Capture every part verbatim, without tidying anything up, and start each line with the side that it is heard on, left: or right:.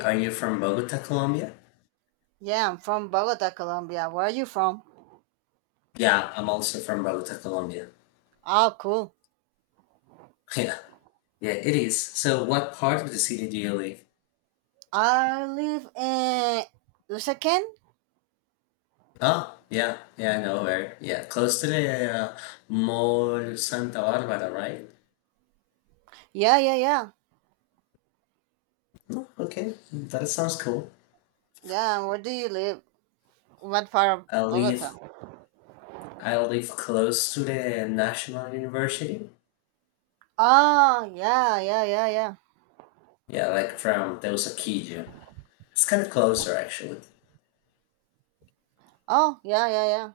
left: Are you from Bogota, Colombia?
right: Yeah, I'm from Bogota, Colombia. Where are you from?
left: Yeah, I'm also from Bogota, Colombia.
right: Oh, cool.
left: Yeah, yeah, it is. So, what part of the city do you live?
right: I live in Usaquén.
left: Oh, yeah, yeah, I know where. Yeah, close to the uh, Mall Santa Barbara, right?
right: Yeah, yeah, yeah.
left: Oh, okay, that sounds cool.
right: Yeah, where do you live? What part
left: I
right: of Bogota?
left: live, I live close to the National University.
right: Oh, yeah, yeah, yeah, yeah.
left: Yeah, like from Teusaquillo. It's kind of closer, actually.
right: Oh, yeah, yeah, yeah.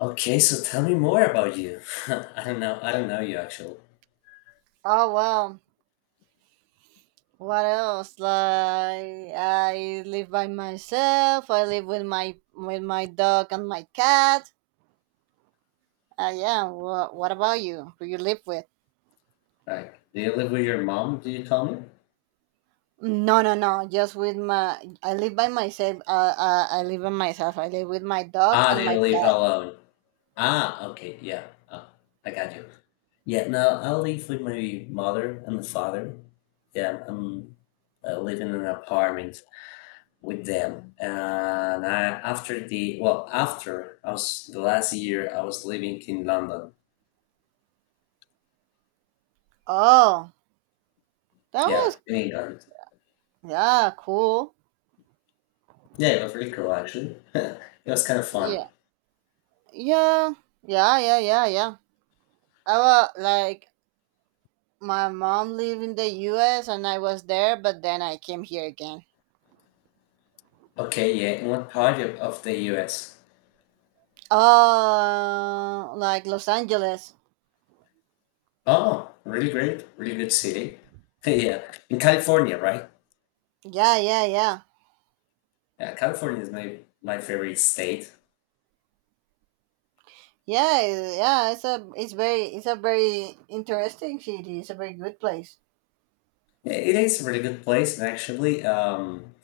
left: Okay, so tell me more about you. I don't know, I don't know you actually.
right: Oh, wow. What else? Like, I live by myself. I live with my with my dog and my cat. Uh, yeah. Wha what about you? Who you live with?
left: Like, do you live with your mom? Do you tell me?
right: No, no, no. Just with my, I live by myself. Uh, uh, I live by myself. I live with my dog
left: Ah,
right: and
left: they
right: my
left: leave
right: pet.
left: alone. Ah, okay, yeah. Ah, I got you. Yeah, no, I live with my mother and father. Yeah, I'm uh, living in an apartment with them. And I, after the, well, after I was the last year, I was living in London.
right: Oh, that
left: Yeah,
right: was
left: in England.
right: yeah, cool.
left: Yeah, it was really cool actually. It was kind of fun.
right: Yeah, yeah, yeah, yeah, yeah, yeah. I was like my mom lived in the U S and I was there, but then I came here again.
left: Okay, yeah, in what part of, of the U S?
right: Oh, like Los Angeles.
left: Oh, really great, really good city. Yeah, in California, right?
right: Yeah, yeah, yeah.
left: Yeah, California is my my favorite state.
right: Yeah, yeah, it's a it's very it's a very interesting city. It's a very good place.
left: It is a really good place, and actually, um,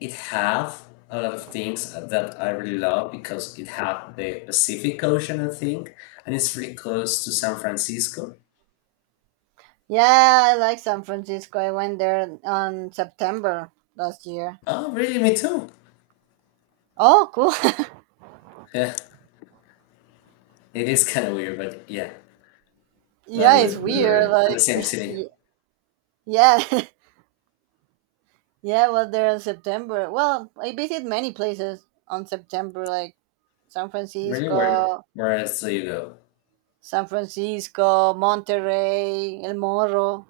left: it have a lot of things that I really love because it have the Pacific Ocean, I think, and it's really close to San Francisco.
right: Yeah, I like San Francisco. I went there on September last year.
left: Oh, really? Me too.
right: Oh, cool.
left: Yeah, it is kind of weird, but yeah, that
right: Yeah,
left: we,
right: it's
left: we
right: weird.
left: were in the
right: Like,
left: same city.
right: y- yeah, yeah, I was there in September. Well, I visited many places on September, like San
left: Really weird.
right: Francisco,
left: Where else do you go?
right: San Francisco, Monterey, El Morro.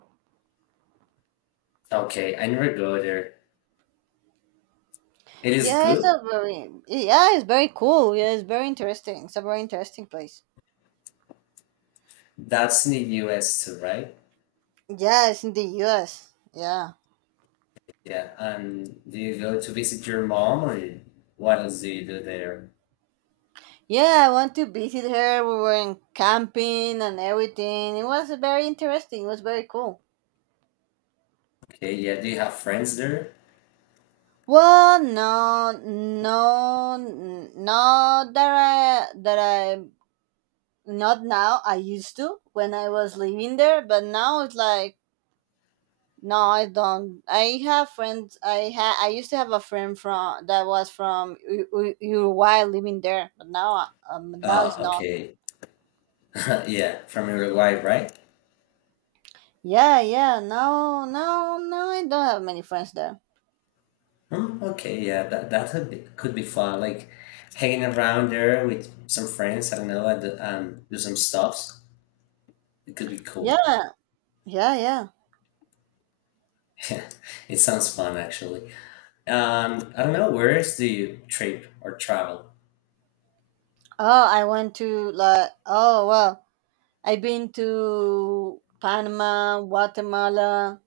left: Okay, I never go there. It is
right: Yeah, it's
left: good.
right: a very yeah, it's very cool. Yeah, it's very interesting. It's a very interesting place.
left: That's in the U S too, right?
right: Yeah, it's in the U S. Yeah.
left: Yeah, and do you go to visit your mom or what else do you do there?
right: Yeah, I want to visit her. We went camping and everything. It was very interesting. It was very cool.
left: Okay, yeah, do you have friends there?
right: Well, no, no, n- not that I that I not now. I used to when I was living there, but now it's like no, I don't. I have friends. I ha I used to have a friend from that was from U- U- Uruguay living there, but now I- um now it's
left: Uh,
right: not.
left: okay, yeah, from your life, right?
right: Yeah, yeah. No, no, no. I don't have many friends there.
left: Hmm, okay, yeah, that that could be, could be fun, like hanging around there with some friends, I don't know, and, um, do some stuffs. It could be cool.
right: Yeah, yeah, yeah.
left: Yeah, it sounds fun actually. Um, I don't know, where else do you trip or travel?
right: Oh, I went to like oh well, I've been to Panama, Guatemala,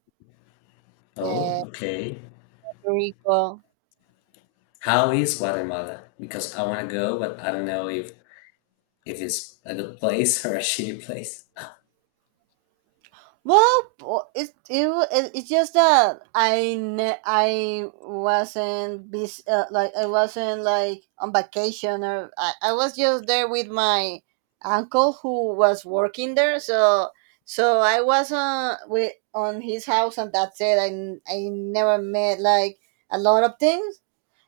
left: Oh,
right: uh,
left: okay.
right: Puerto Rico.
left: How is Guatemala? Because I want to go, but I don't know if If it's a good place or a shitty place.
right: Well, w- it, it wa- it it's just that I ne- I wasn't bus- uh, like I wasn't like on vacation, or I, I was just there with my uncle who was working there, so so I was on with on his house, and that's it. I, n- I never met like a lot of things.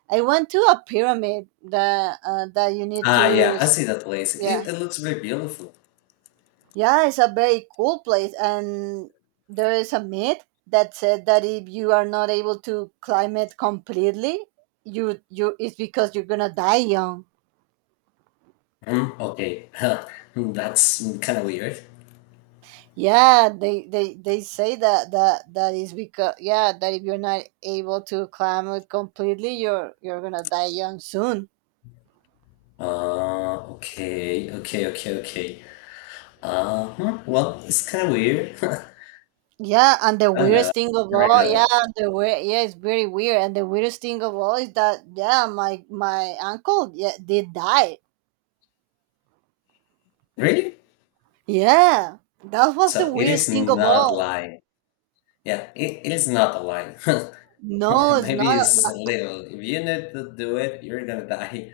right: I went to a pyramid that uh, that you need
left: Ah, yeah,
right: to...
left: I see that place.
right: Yeah,
left: It, it looks very beautiful.
right: yeah, it's a very cool place, and there is a myth that said that if you are not able to climb it completely, you you it's because you're gonna die young.
left: Hmm, okay. Huh. Hmm, that's kind of weird.
right: Yeah, they they, they say that that that is because, yeah, that if you're not able to climb it completely, you're you're gonna die young soon.
left: Uh, okay, okay, okay, okay. Uh, huh, well, it's kind of weird.
right: Yeah, and the
left: I don't know.
right: weirdest thing of
left: There we
right: all, yeah,
left: go.
right: the weird, yeah, it's very weird. And the weirdest thing of all is that, yeah, my my uncle, yeah, did die.
left: Really?
right: Yeah, that was the
left: So it
right: weirdest
left: is
right: thing of
left: not
right: all.
left: lying. Yeah, it, it is not a lie.
right: No, it's
left: Maybe
right: not. a-
left: it's a
right: like-
left: little. If you need to do it, you're gonna die.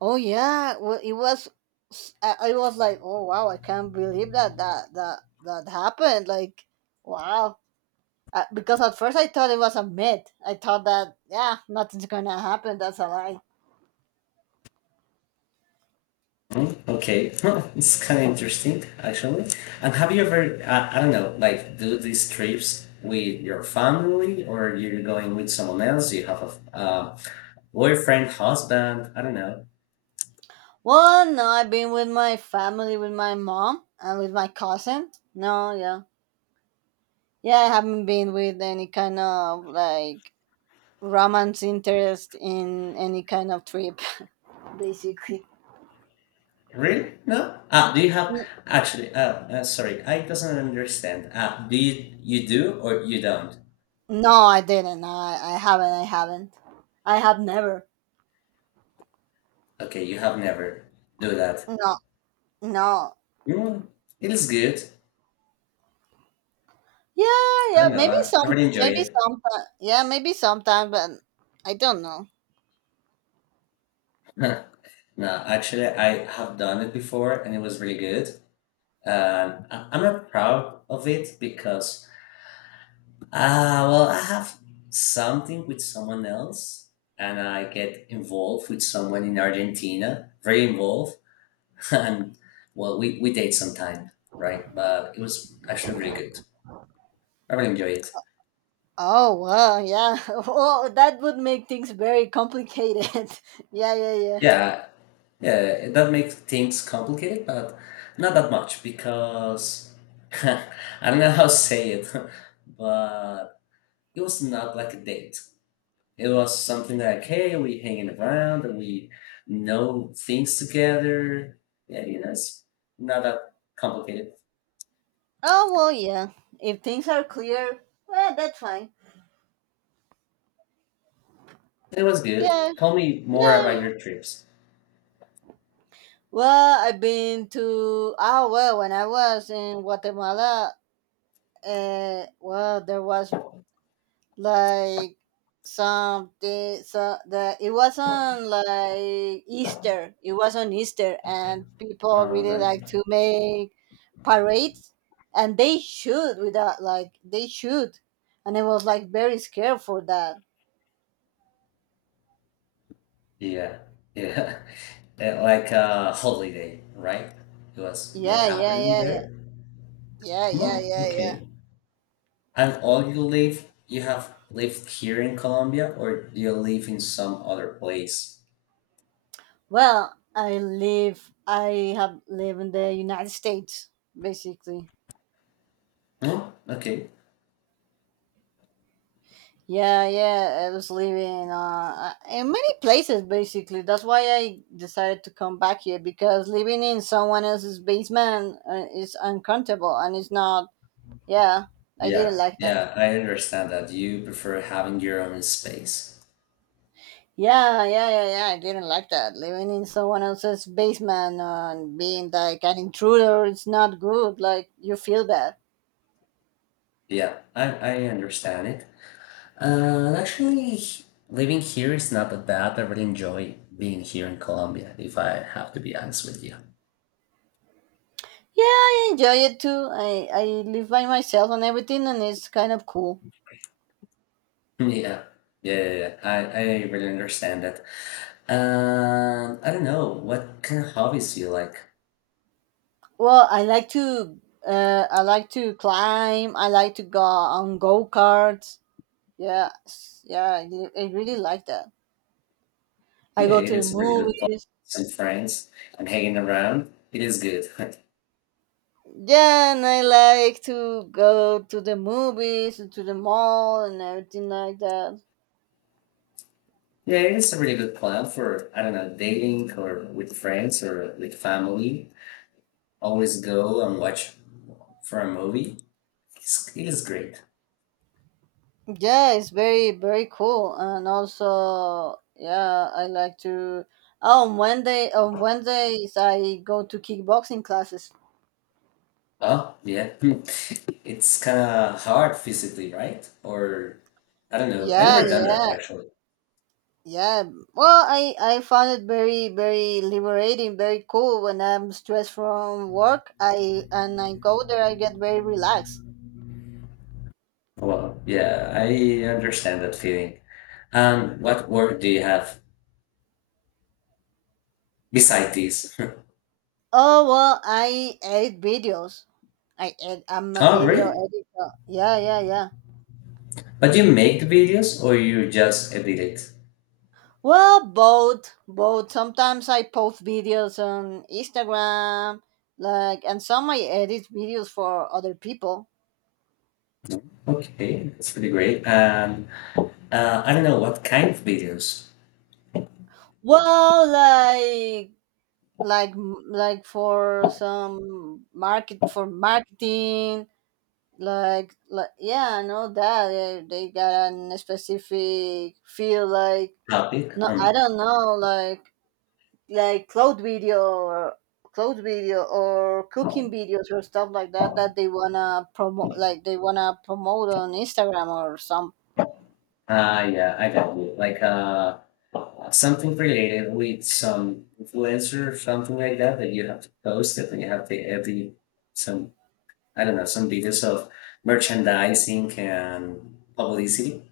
right: Oh yeah, well, it was. s- I, I was like, oh, wow, I can't believe that that that that happened. Like, wow, uh, because at first I thought it was a myth. I thought that, yeah, nothing's gonna happen. That's a lie.
left: Mm, okay, huh, it's kind of interesting, actually. And have you ever, I, I don't know, like do these trips with your family or you're going with someone else? You have a f- uh, boyfriend, husband, I don't know.
right: Well, no, I've been with my family, with my mom, and with my cousin. No, yeah. Yeah, I haven't been with any kind of like romance interest in any kind of trip, basically.
left: Really? No? Ah, do you have,
right: N-
left: actually, uh, uh, sorry, I doesn't understand. Ah, do you, you do or you don't?
right: No, I didn't. No, I, I haven't. I haven't. I have never.
left: Okay, you have never do that.
right: No, no.
left: Mm, it is good.
right: Yeah,
left: I
right: yeah.
left: don't know,
right: Maybe
left: I I
right: some,
left: really enjoy
right: maybe
left: it.
right: sometime. Yeah, maybe sometime, but I don't know.
left: No, actually, I have done it before and it was really good. And I- I'm not proud of it because ah, well I have something with someone else and I get involved with someone in Argentina very involved and well we, we date sometime right but it was actually really good I really enjoy it
right: Oh, well, yeah. Oh, that would make things very complicated. Yeah, yeah, yeah.
left: yeah yeah that makes things complicated but not that much because I don't know how to say it but it was not like a date. It was something like, hey, we hanging around and we know things together. Yeah, you know, it's not that complicated.
right: Oh well, yeah. If things are clear, well, that's fine.
left: It was good.
right: Yeah,
left: Tell me more
right: yeah,
left: about
right: yeah.
left: your trips.
right: Well, I've been to ah well when I was in Guatemala. Uh, well, there was like something, so the it wasn't like Easter. It was on Easter, and people
left: Um,
right: really like
left: right.
right: to make parades, and they shoot without like they shoot, and I was like very scared for that.
left: Yeah, yeah. Uh, like a holiday, right? It was not
right: Yeah, yeah,
left: happening
right: yeah, yeah.
left: there.
right: Yeah, yeah,
left: No,
right: yeah, yeah.
left: okay. And all you live, you have lived here in Colombia, or you live in some other place?
right: Well, I live. I have live in the United States, basically.
left: No, okay.
right: Yeah, yeah. I was living uh, uh, in many places, basically. That's why I decided to come back here, because living in someone else's basement uh, is uncomfortable and it's not. Yeah, I
left: Yeah,
right: didn't like that.
left: yeah, I understand that you prefer having your own space.
right: Yeah, yeah, yeah, yeah. I didn't like that. Living in someone else's basement and being like an intruder, it's not good. Like, you feel bad.
left: Yeah, I, I understand it. Uh, actually, h- living here is not that bad. I really enjoy being here in Colombia, if I have to be honest with you.
right: Yeah, I enjoy it too. I, I live by myself and everything, and it's kind of cool.
left: Yeah, yeah, yeah, yeah. I, I really understand that. Um, I don't know, what kind of hobbies do you like?
right: Well, I like to uh, I like to climb. I like to go on go karts. Yeah, s- yeah, I, li- I really like that. I
left: Yeah,
right: go
left: it
right: to the
left: is really good fun.
right: movies.
left: Some friends and hanging around, it is good.
right: Yeah, and I like to go to the movies and to the mall and everything like that.
left: Yeah, it's a really good plan for, I don't know, dating or with friends or with family. Always go and watch for a movie. It's, it is great.
right: Yeah, it's very very cool, and also, yeah, I like to. Oh, on wednesday on wednesdays I go to kickboxing classes.
left: Oh, yeah. Hmm. It's kind of hard physically, right? Or I don't know. I
right: Yeah,
left: never done
right: yeah,
left: that actually.
right: yeah. Well, i i found it very very liberating, very cool. When I'm stressed from work, I and I go there, I get very relaxed.
left: Well, yeah, I understand that feeling. Um, what work do you have beside this?
right: Oh well, I edit videos. i ed, I'm a
left: Oh,
right: video
left: really?
right: editor. Yeah, yeah, yeah.
left: But you make the videos or you just edit it?
right: Well, both, both. Sometimes I post videos on Instagram, like, and some I edit videos for other people.
left: Okay, that's pretty great. Um, Uh, I don't know what kind of videos
right: Well, like, like, like for some market for marketing, like, like yeah, I know that they, they got a specific field. Like,
left: topic.
right: no, I
left: Um,
right: don't know, like like cloud video or cloud video or cooking videos or stuff like that that they wanna promote, like they wanna promote on Instagram or some...
left: uh, yeah, I got you. Like uh, something related with some influencer, something like that, that you have to post it, and you have to edit some, I don't know, some videos of merchandising and publicity.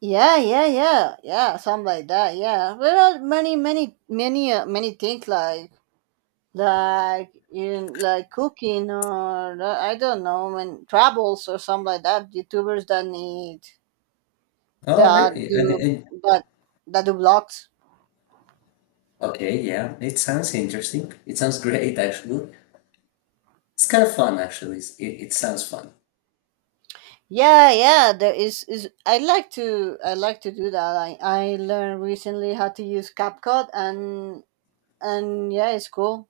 right: Yeah, yeah, yeah, yeah, something like that. Yeah, there are many many many uh, many things like like in like cooking or uh, I don't know, and travels or something like that. YouTubers that need
left: Oh,
right: that
left: really?
right: do
left: And, and,
right: that that do vlogs.
left: okay, yeah, it sounds interesting. It sounds great, actually. It's kind of fun, actually. It, it sounds fun.
right: Yeah, yeah, there is is I like to I like to do that. I I learned recently how to use CapCut, and and yeah, it's cool.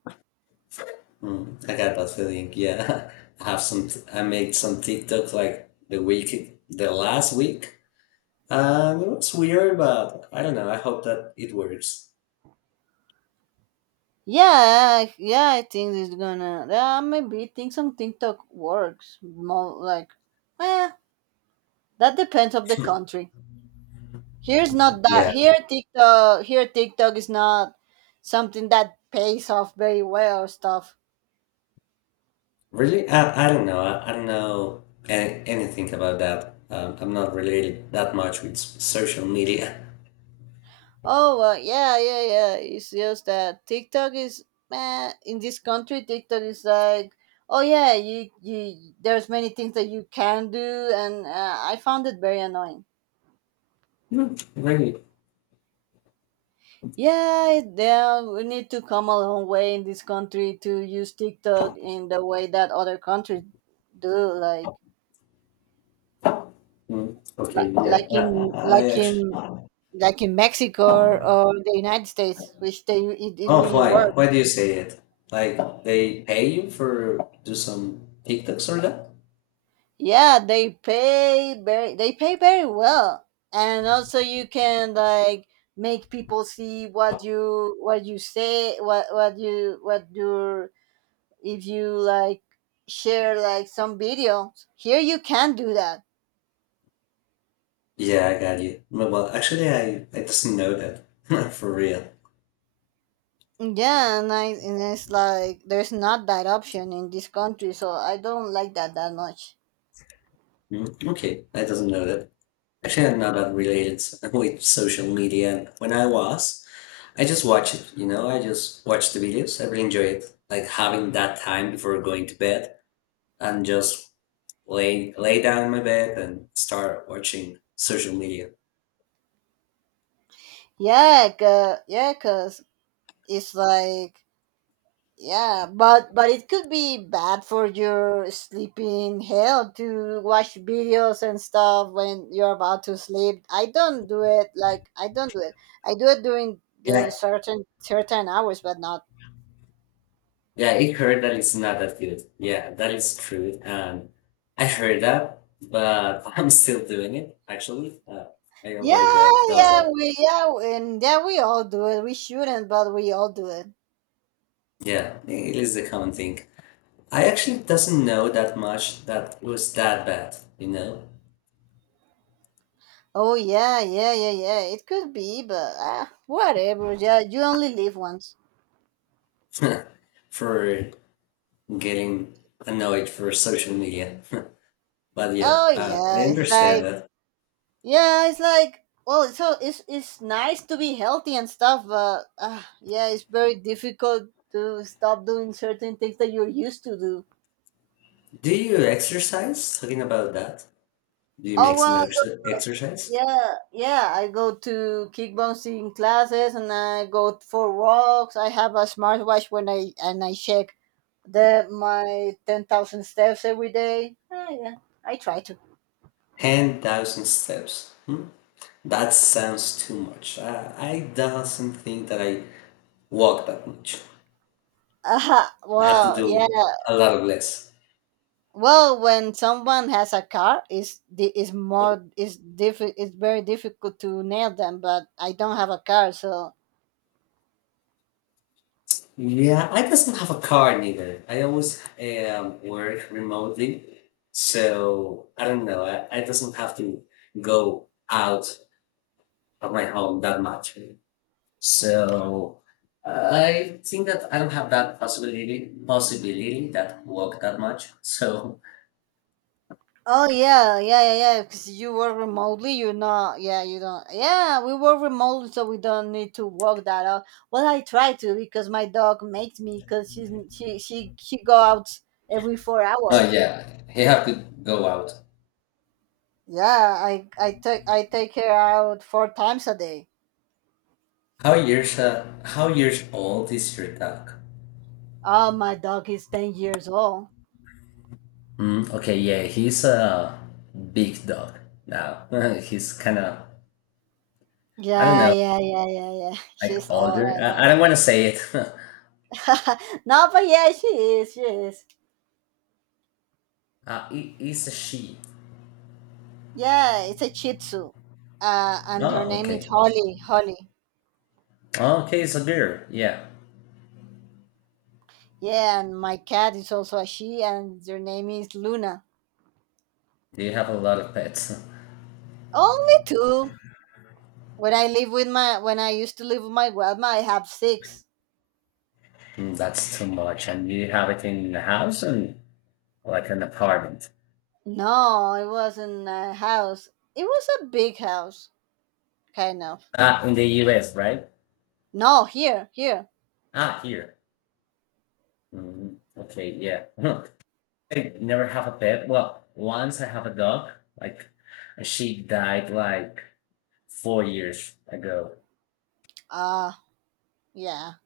left: Mm, I got that feeling. Yeah, I have some. I made some TikTok like the week, the last week, and it was weird, but I don't know. I hope that it works.
right: Yeah, I- yeah, I think it's gonna yeah, maybe think some TikTok works more like, eh, that depends of the country. Here's not that
left: Yeah,
right: here TikTok here TikTok is not something that pays off very well or stuff.
left: really. I, I don't know. I, I don't know any, anything about that. Um, I'm not related that much with s- social media.
right: Oh, well, yeah, yeah, yeah. It's just that TikTok is man in this country. TikTok is like, oh yeah, you you. There's many things that you can do, and uh, I found it very annoying.
left: No, really.
right: Yeah, it- yeah, we need to come a long way in this country to use TikTok in the way that other countries do, like
left: Mm, okay.
right: li-
left: Yeah.
right: like in
left: I, I, I
right: like
left: actually.
right: in like in Mexico or the United States, which they it, it
left: Oh,
right: really
left: why?
right: works.
left: Why do you say it? Like they pay you for do some TikToks or that?
right: Yeah, they pay very they pay very well. And also, you can like make people see what you what you say what what you what your if you like share like some video. Here you can do that.
left: Yeah, I got you. No, well, actually, I I doesn't know that for real.
right: Yeah, and I and it's like there's not that option in this country, so I don't like that that much.
left: Mm, okay, I doesn't know that. Actually, I'm not that related s- with social media. And when I was, I just watch it. You know, I just watch the videos. I really enjoy it. Like having that time before going to bed and just lay lay down in my bed and start watching social media.
right: Yeah, 'cause, yeah, cause it's like... Yeah, but but it could be bad for your sleeping health to watch videos and stuff when you're about to sleep. I don't do it like I don't do it. I do it during during
left: Yeah,
right: certain certain hours, but not.
left: Yeah, I heard that it's not that good. Yeah, that is true. And I heard that, but I'm still doing it, actually. Uh, I
right: Yeah,
left: already do, does
right: yeah,
left: that.
right: we yeah, and yeah, we all do it. We shouldn't, but we all do it.
left: Yeah, it is a common thing. I actually doesn't know that much that it was that bad, you know,
right: Oh yeah, yeah, yeah, yeah. It could be, but uh, whatever. Yeah, you only live once.
left: for getting annoyed for social media. But yeah,
right: Oh
left: uh, I
right: yeah, it's
left: understand
right: like
left: that.
right: yeah, it's like well, it's so it's it's nice to be healthy and stuff, but uh, yeah, it's very difficult to stop doing certain things that you're used to do.
left: Do you exercise? Talking about that, do you make
right: Oh
left: some
right: well,
left: ex exercise?
right: yeah, yeah. I go to kickboxing classes and I go for walks. I have a smartwatch, when I and I check the my ten thousand steps every day. Oh yeah, I try to.
left: ten thousand steps. Hmm? That sounds too much. I, I doesn't think that I walk that much.
right: Uh,
left: I have to
right: well, yeah.
left: do a lot of less.
right: Well, when someone has a car, is is more is diffi- it's very difficult to nail them. But I don't have a car, so...
left: Yeah, I doesn't have a car neither. I always um, work remotely, so I don't know. I, I doesn't have to go out of my home that much. So uh, I think that I don't have that possibility possibility that walk that much. So
right: Oh yeah, yeah, yeah, yeah. Because you work remotely, you know. Yeah, you don't. Yeah, we work remotely, so we don't need to walk that out. Well, I try to, because my dog makes me, because she's she she she go out every four
left: uh,
right: hours.
left: yeah, you have to go out.
right: Yeah, I I take I take her out four times a day.
left: How years uh, how years old is your dog?
right: Oh, my dog is ten years old.
left: Mm, okay, yeah, he's a big dog now. He's kind of, I don't
right: Yeah,
left: know,
right: yeah, yeah, yeah, yeah.
left: like
right: She's all
left: older. I,
right: right
left: I don't want to say it.
right: now. No, but yeah, she is. She is.
left: uh, he, he's a she.
right: Yeah, it's a Shih Tzu, uh, and her
left: Oh,
right: name is
left: okay.
right: Holly. Holly.
left: Oh, okay, it's a girl. Yeah.
right: Yeah, and my cat is also a she, and their name is Luna.
left: Do you have a lot of pets?
right: Only two. When I live with my, when I used to live with my grandma, I have six.
left: Mm, that's too much. And do you have it in the house and like an apartment?
right: No, it wasn't a house. It was a big house, kind of.
left: Ah, in the U S, right?
right: No, here, here.
left: Ah, here. Mm, okay, yeah. I never have a pet. Well, once I have a dog, like and she died like four years ago.
right: Ah, yeah.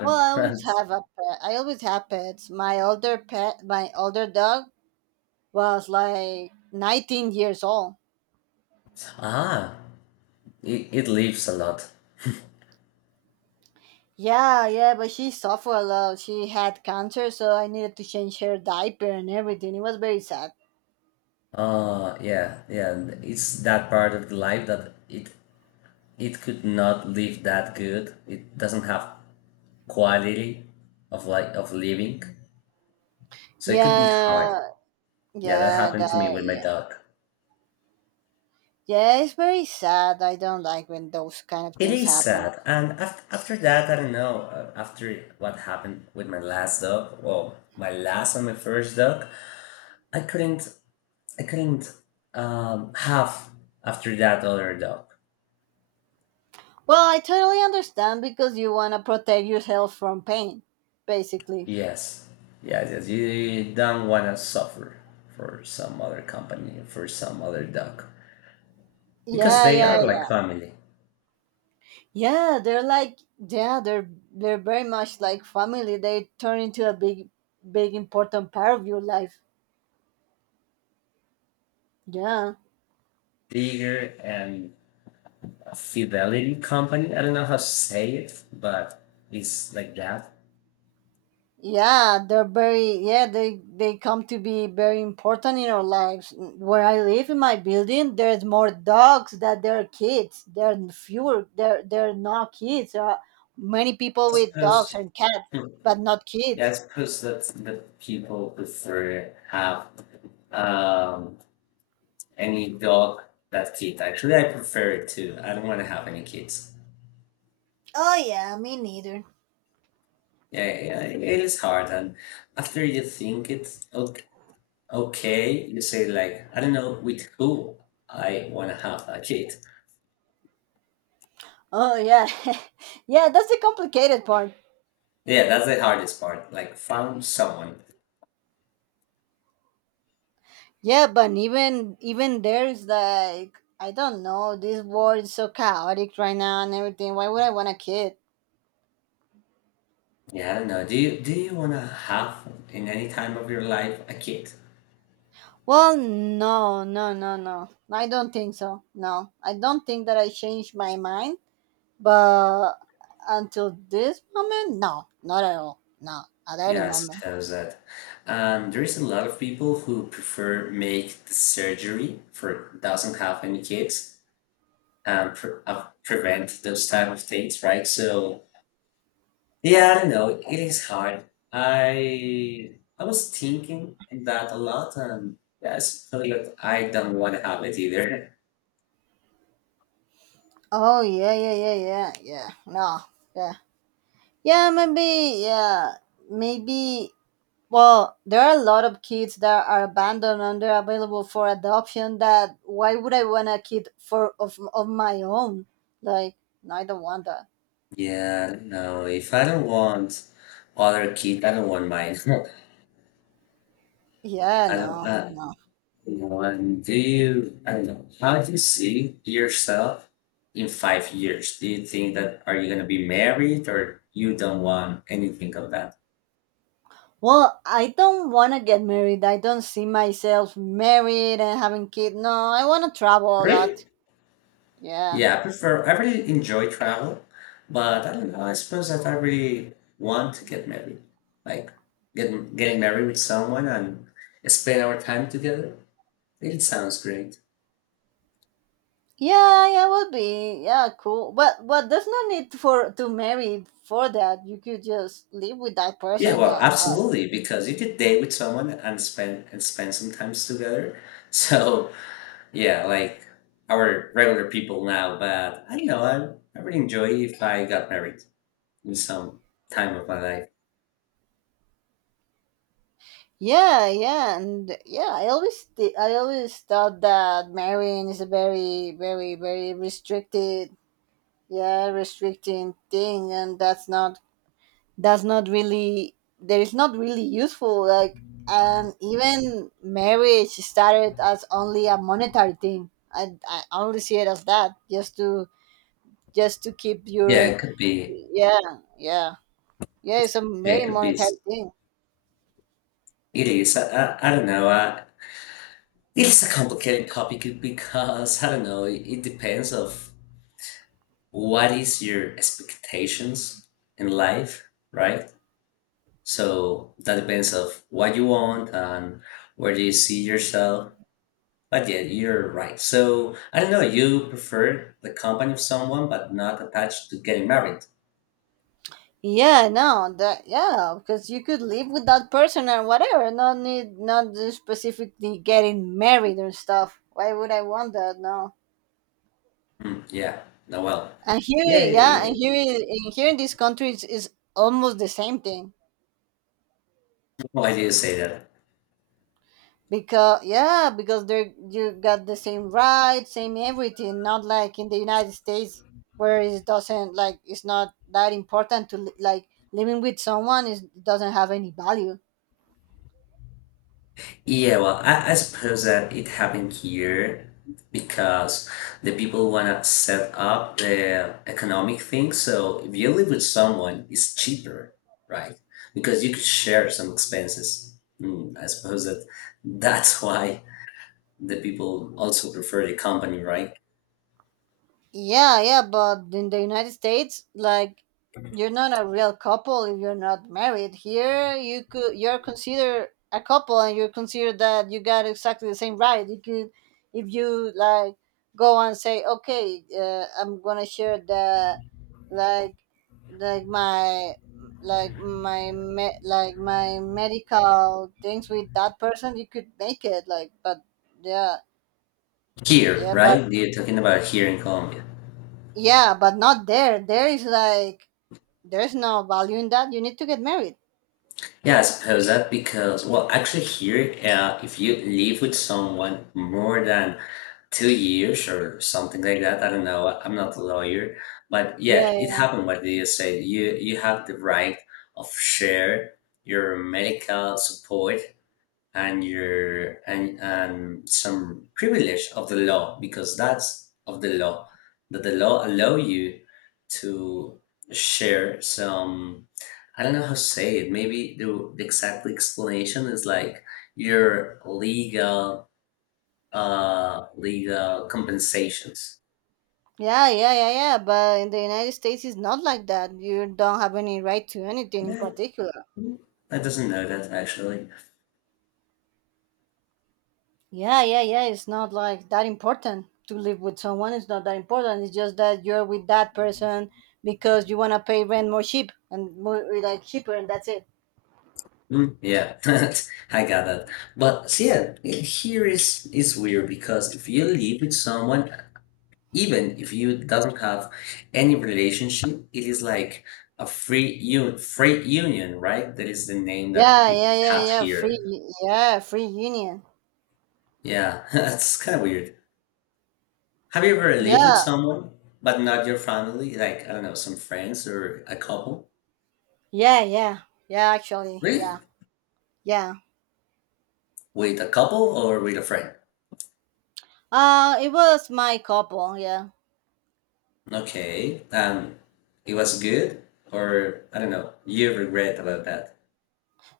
right: Well, I always have a pet. I always have pets. My older pet, my older dog was like nineteen years old.
left: Ah, it, it lives a lot.
right: Yeah, yeah, but she suffered a lot. She had cancer, so I needed to change her diaper and everything. It was very sad.
left: Uh yeah, yeah. And it's that part of the life that it it could not live that good. It doesn't have quality of like of living. So it could be
right: Yeah,
left: hard. Yeah, that
right: yeah,
left: happened to
right: that,
left: me with my
right: yeah.
left: dog.
right: Yeah, it's very sad. I don't like when those kind of
left: It
right: things
left: is
right: happen.
left: sad, and af- after that, I don't know. uh, After what happened with my last dog, well, my last and my first dog, I couldn't, I couldn't um, have after that other dog.
right: Well, I totally understand because you want to protect yourself from pain, basically.
left: Yes, yes, yes. You, you don't want to suffer for some other company, for some other dog, because
right: Yeah,
left: they
right: yeah,
left: are
right: yeah.
left: like family,
right: Yeah, they're like, yeah, they're they're very much like family. They turn into a big big important part of your life. Yeah.
left: bigger and a fidelity company. I don't know how to say it, but it's like that,
right: Yeah, they're very, yeah, they they come to be very important in our lives. Where I live in my building, there's more dogs than there are kids. There are fewer, there there are not kids. There are many people
left: I
right: with dogs
left: suppose.
right: and cats,
left: Hmm,
right: but not
left: yeah, I
right: kids.
left: suppose that's the people prefer have um any dog that kid. Actually, I prefer it too. I don't want to have any kids.
right: Oh yeah, me neither.
left: Yeah, yeah, it is hard. And after you think it's okay, okay, you say like, I don't know with who I want to have a kid.
right: Oh yeah. Yeah, that's the complicated part.
left: Yeah, that's the hardest part. Like, found someone.
right: Yeah, but even even there is like, I don't know. This world is so chaotic right now and everything. Why would I want a kid?
left: Yeah, I don't know. Do you do you want to have in any time of your life a kid?
right: Well, no, no, no, no. I don't think so. No, I don't think that I changed my mind. But until this moment, no, not at all. No, at any
left: Yes, it
right: moment.
left: has that. Um, there is a lot of people who prefer make the surgery for doesn't have any kids and pre- uh, prevent those type of things, right? So yeah, I don't know. It is hard. I I was thinking that a lot, and yeah, I suppose that I don't want to have it either.
right: Oh yeah, yeah, yeah, yeah, yeah. No, yeah, yeah. Maybe, yeah, maybe. Well, there are a lot of kids that are abandoned and they're available for adoption, that why would I want a kid for of of my own? Like, no, I don't want that.
left: Yeah, no, if I don't want other kid, I don't want mine.
right: Yeah,
left: I don't,
right: no,
left: uh,
right: no.
left: you know, And do you, I don't know, how do you see yourself in five years? Do you think that are you gonna be married or you don't want anything of that?
right: Well, I don't want to get married. I don't see myself married and having kids. No, I want to travel a lot.
left: Really?
right: Yeah.
left: Yeah, I prefer, I really enjoy travel, but I don't know, I suppose that I really want to get married. Like get, getting married with someone and spend our time together. It sounds great.
right: Yeah, yeah, would be. Yeah, cool. But but there's no need for to marry for that. You could just live with that
left: Yeah,
right: person,
left: well,
right: that.
left: absolutely, because you could date with someone and spend and spend some times together. So yeah, like our regular people now, but I don't know, I I would enjoy if I got married in some time of my life.
right: Yeah, yeah, and yeah, I always th- I always thought that marrying is a very, very, very restricted, yeah, restricting thing, and that's not, that's not really there is not really useful. Like, and even marriage started as only a monetary thing. I I only see it as that, just to just to keep
left: Yeah,
right: your,
left: it could be.
right: yeah, yeah, yeah. It's a
left: Yeah,
right: very
left: it could be.
right: monetary
left: s-
right: thing.
left: It is. I, I, I don't know. Uh, it's a complicated topic because I don't know. It, it depends of what is your expectations in life, right? So that depends of what you want and where do you see yourself. But yeah, you're right. So I don't know. You prefer the company of someone, but not attached to getting married.
right: Yeah, no, that, yeah, because you could live with that person or whatever. Not need, not specifically getting married or stuff. Why would I want that? No.
left: Hmm, yeah. No, well,
right: And
left: yeah.
right: here,
left: yeah,
right: yeah, and
left: yeah.
right: here in here in this country is, is almost the same thing,
left: Why do you say that?
right: because yeah, because they you got the same rights, same everything. Not like in the United States, where it doesn't, like, it's not that important to li- like, living with someone is doesn't have any value.
left: Yeah, well, I, I suppose that it happened here because the people want to set up the economic thing. So if you live with someone, it's cheaper, right? Because you could share some expenses. Mm, I suppose that that's why the people also prefer the company, right?
right: Yeah, yeah, but in the United States, like, you're not a real couple if you're not married. Here, you could, you're considered a couple, and you're considered that you got exactly the same right. You could, if you like, go and say, okay, uh, I'm gonna share the, like, like my like my me- like my medical things with that person, you could make it, like, but yeah,
left: Here,
right: yeah, but
left: right? You're talking about here in Colombia.
right: yeah, but not there, there is like, there's no value in that. You need to get married.
left: Yeah, I suppose that because, well, actually here, uh, if you live with someone more than two years or something like that. I don't know. I'm not a lawyer, but yeah,
right: Yeah,
left: it
right: yeah,
left: happened what you said. You you have the right of share your medical support and your and and some privilege of the law because that's of the law that the law allow you to share some I don't know how to say it. Maybe the, the exact explanation is like your legal uh, legal compensations.
right: yeah, yeah, yeah, yeah. But in the United States, it's not like that. You don't have any right to anything in
left: Yeah,
right: particular.
left: mm, I doesn't know that actually.
right: Yeah, yeah, yeah. It's not like that important to live with someone. It's not that important. It's just that you're with that person because you want to pay rent more cheap and more, like, cheaper, and that's it.
left: Mm, yeah, I got that. But see, yeah, here is is weird because if you live with someone, even if you doesn't have any relationship, it is like a free un freight union, right? That is the name that
right: Yeah,
left: it
right: yeah, yeah,
left: have
right: yeah. Free,
left: here.
right: yeah, free union.
left: Yeah, that's kind of weird. Have you ever lived with
right: Yeah,
left: someone but not your family? Like I don't know, some friends or a couple?
right: yeah, yeah, yeah. Actually,
left: Really?
right: yeah, yeah.
left: With a couple or with a friend?
right: Uh, it was my couple. Yeah.
left: Okay. Um, it was good, or I don't know. You regret about that?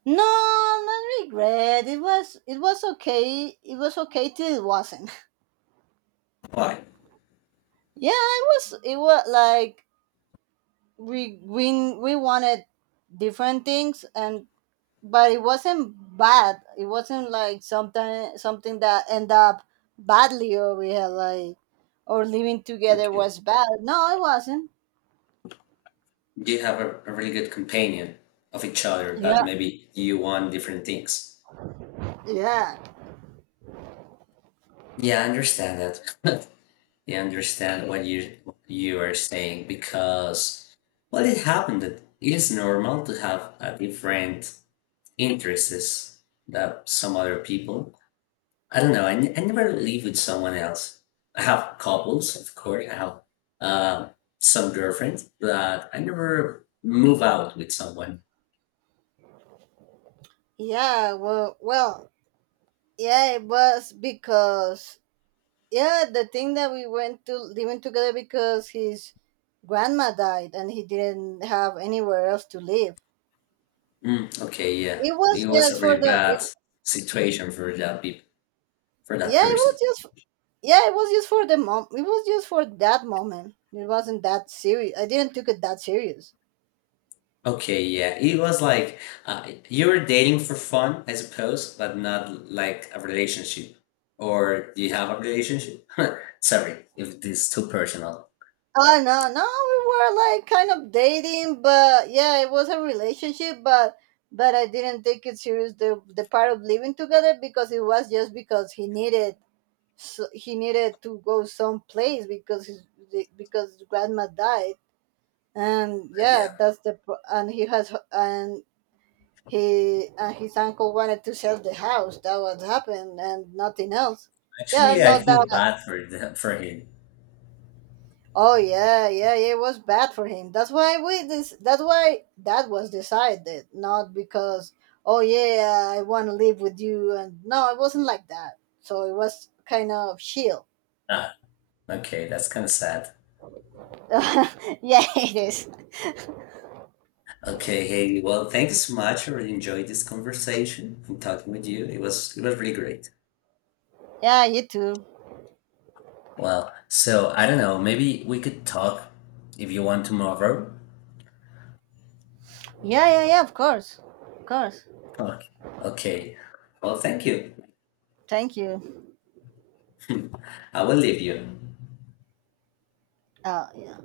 right: No, not regret. It was it was okay. It was okay till it wasn't.
left: Why?
right: Yeah, it was it was like, we we we wanted different things, and but it wasn't bad. It wasn't like something something that end up badly, or we had like, or living together
left: Okay.
right: was bad. No, it wasn't.
left: You have a, a really good companion of each other,
right: Yeah.
left: but maybe you want different things.
right: Yeah.
left: Yeah, I understand that. Yeah, I understand what you you are saying because well, it happened that it is normal to have a different interests than some other people. I don't know. I, n- I never live with someone else. I have couples, of course. I have uh, some girlfriends, but I never move out with someone.
right: Yeah. Well, well, yeah, it was because, yeah, the thing that we went to living together because his grandma died and he didn't have anywhere else to live.
left: Mm, okay, yeah,
right: It was
left: it was
right: just
left: a
right: for
left: really
right: the it,
left: bad situation for that people, for that
right: yeah it was
left: person.
right: just, yeah it was just for the mom, it was just for that moment, it wasn't that serious, I didn't took it that serious.
left: Okay, yeah, it was like uh, you were dating for fun, I suppose, but not like a relationship. Or do you have a relationship? Sorry, if this is too personal.
right: Oh no, no, we were like kind of dating, but yeah it was a relationship, but but I didn't take it serious, the, the part of living together, because it was just because he needed, so he needed to go someplace because his, because grandma died. And
left: Uh,
right: yeah,
left: yeah,
right: that's the pro- and he has, and he and his uncle wanted to sell the house, that what happened and nothing else. Yeah,
left: actually, I
right: no doubt.
left: feel bad for the, for him.
right: Oh yeah, yeah, yeah, it was bad for him, that's why we, this that's why that was decided, not because, oh yeah I want to live with you, and no it wasn't like that. So it was kind of chill.
left: Okay, that's kind of sad.
right: Yeah it is.
left: Okay, Haley. Well, thank you so much. I really enjoyed this conversation and talking with you. It was it was really great.
right: Yeah, you too.
left: Well, so I don't know. Maybe we could talk if you want tomorrow.
right: Yeah, yeah, yeah, of course. Of course.
left: Okay. Okay. Well, thank you.
right: Thank you.
left: I will leave you.
right: Uh, yeah.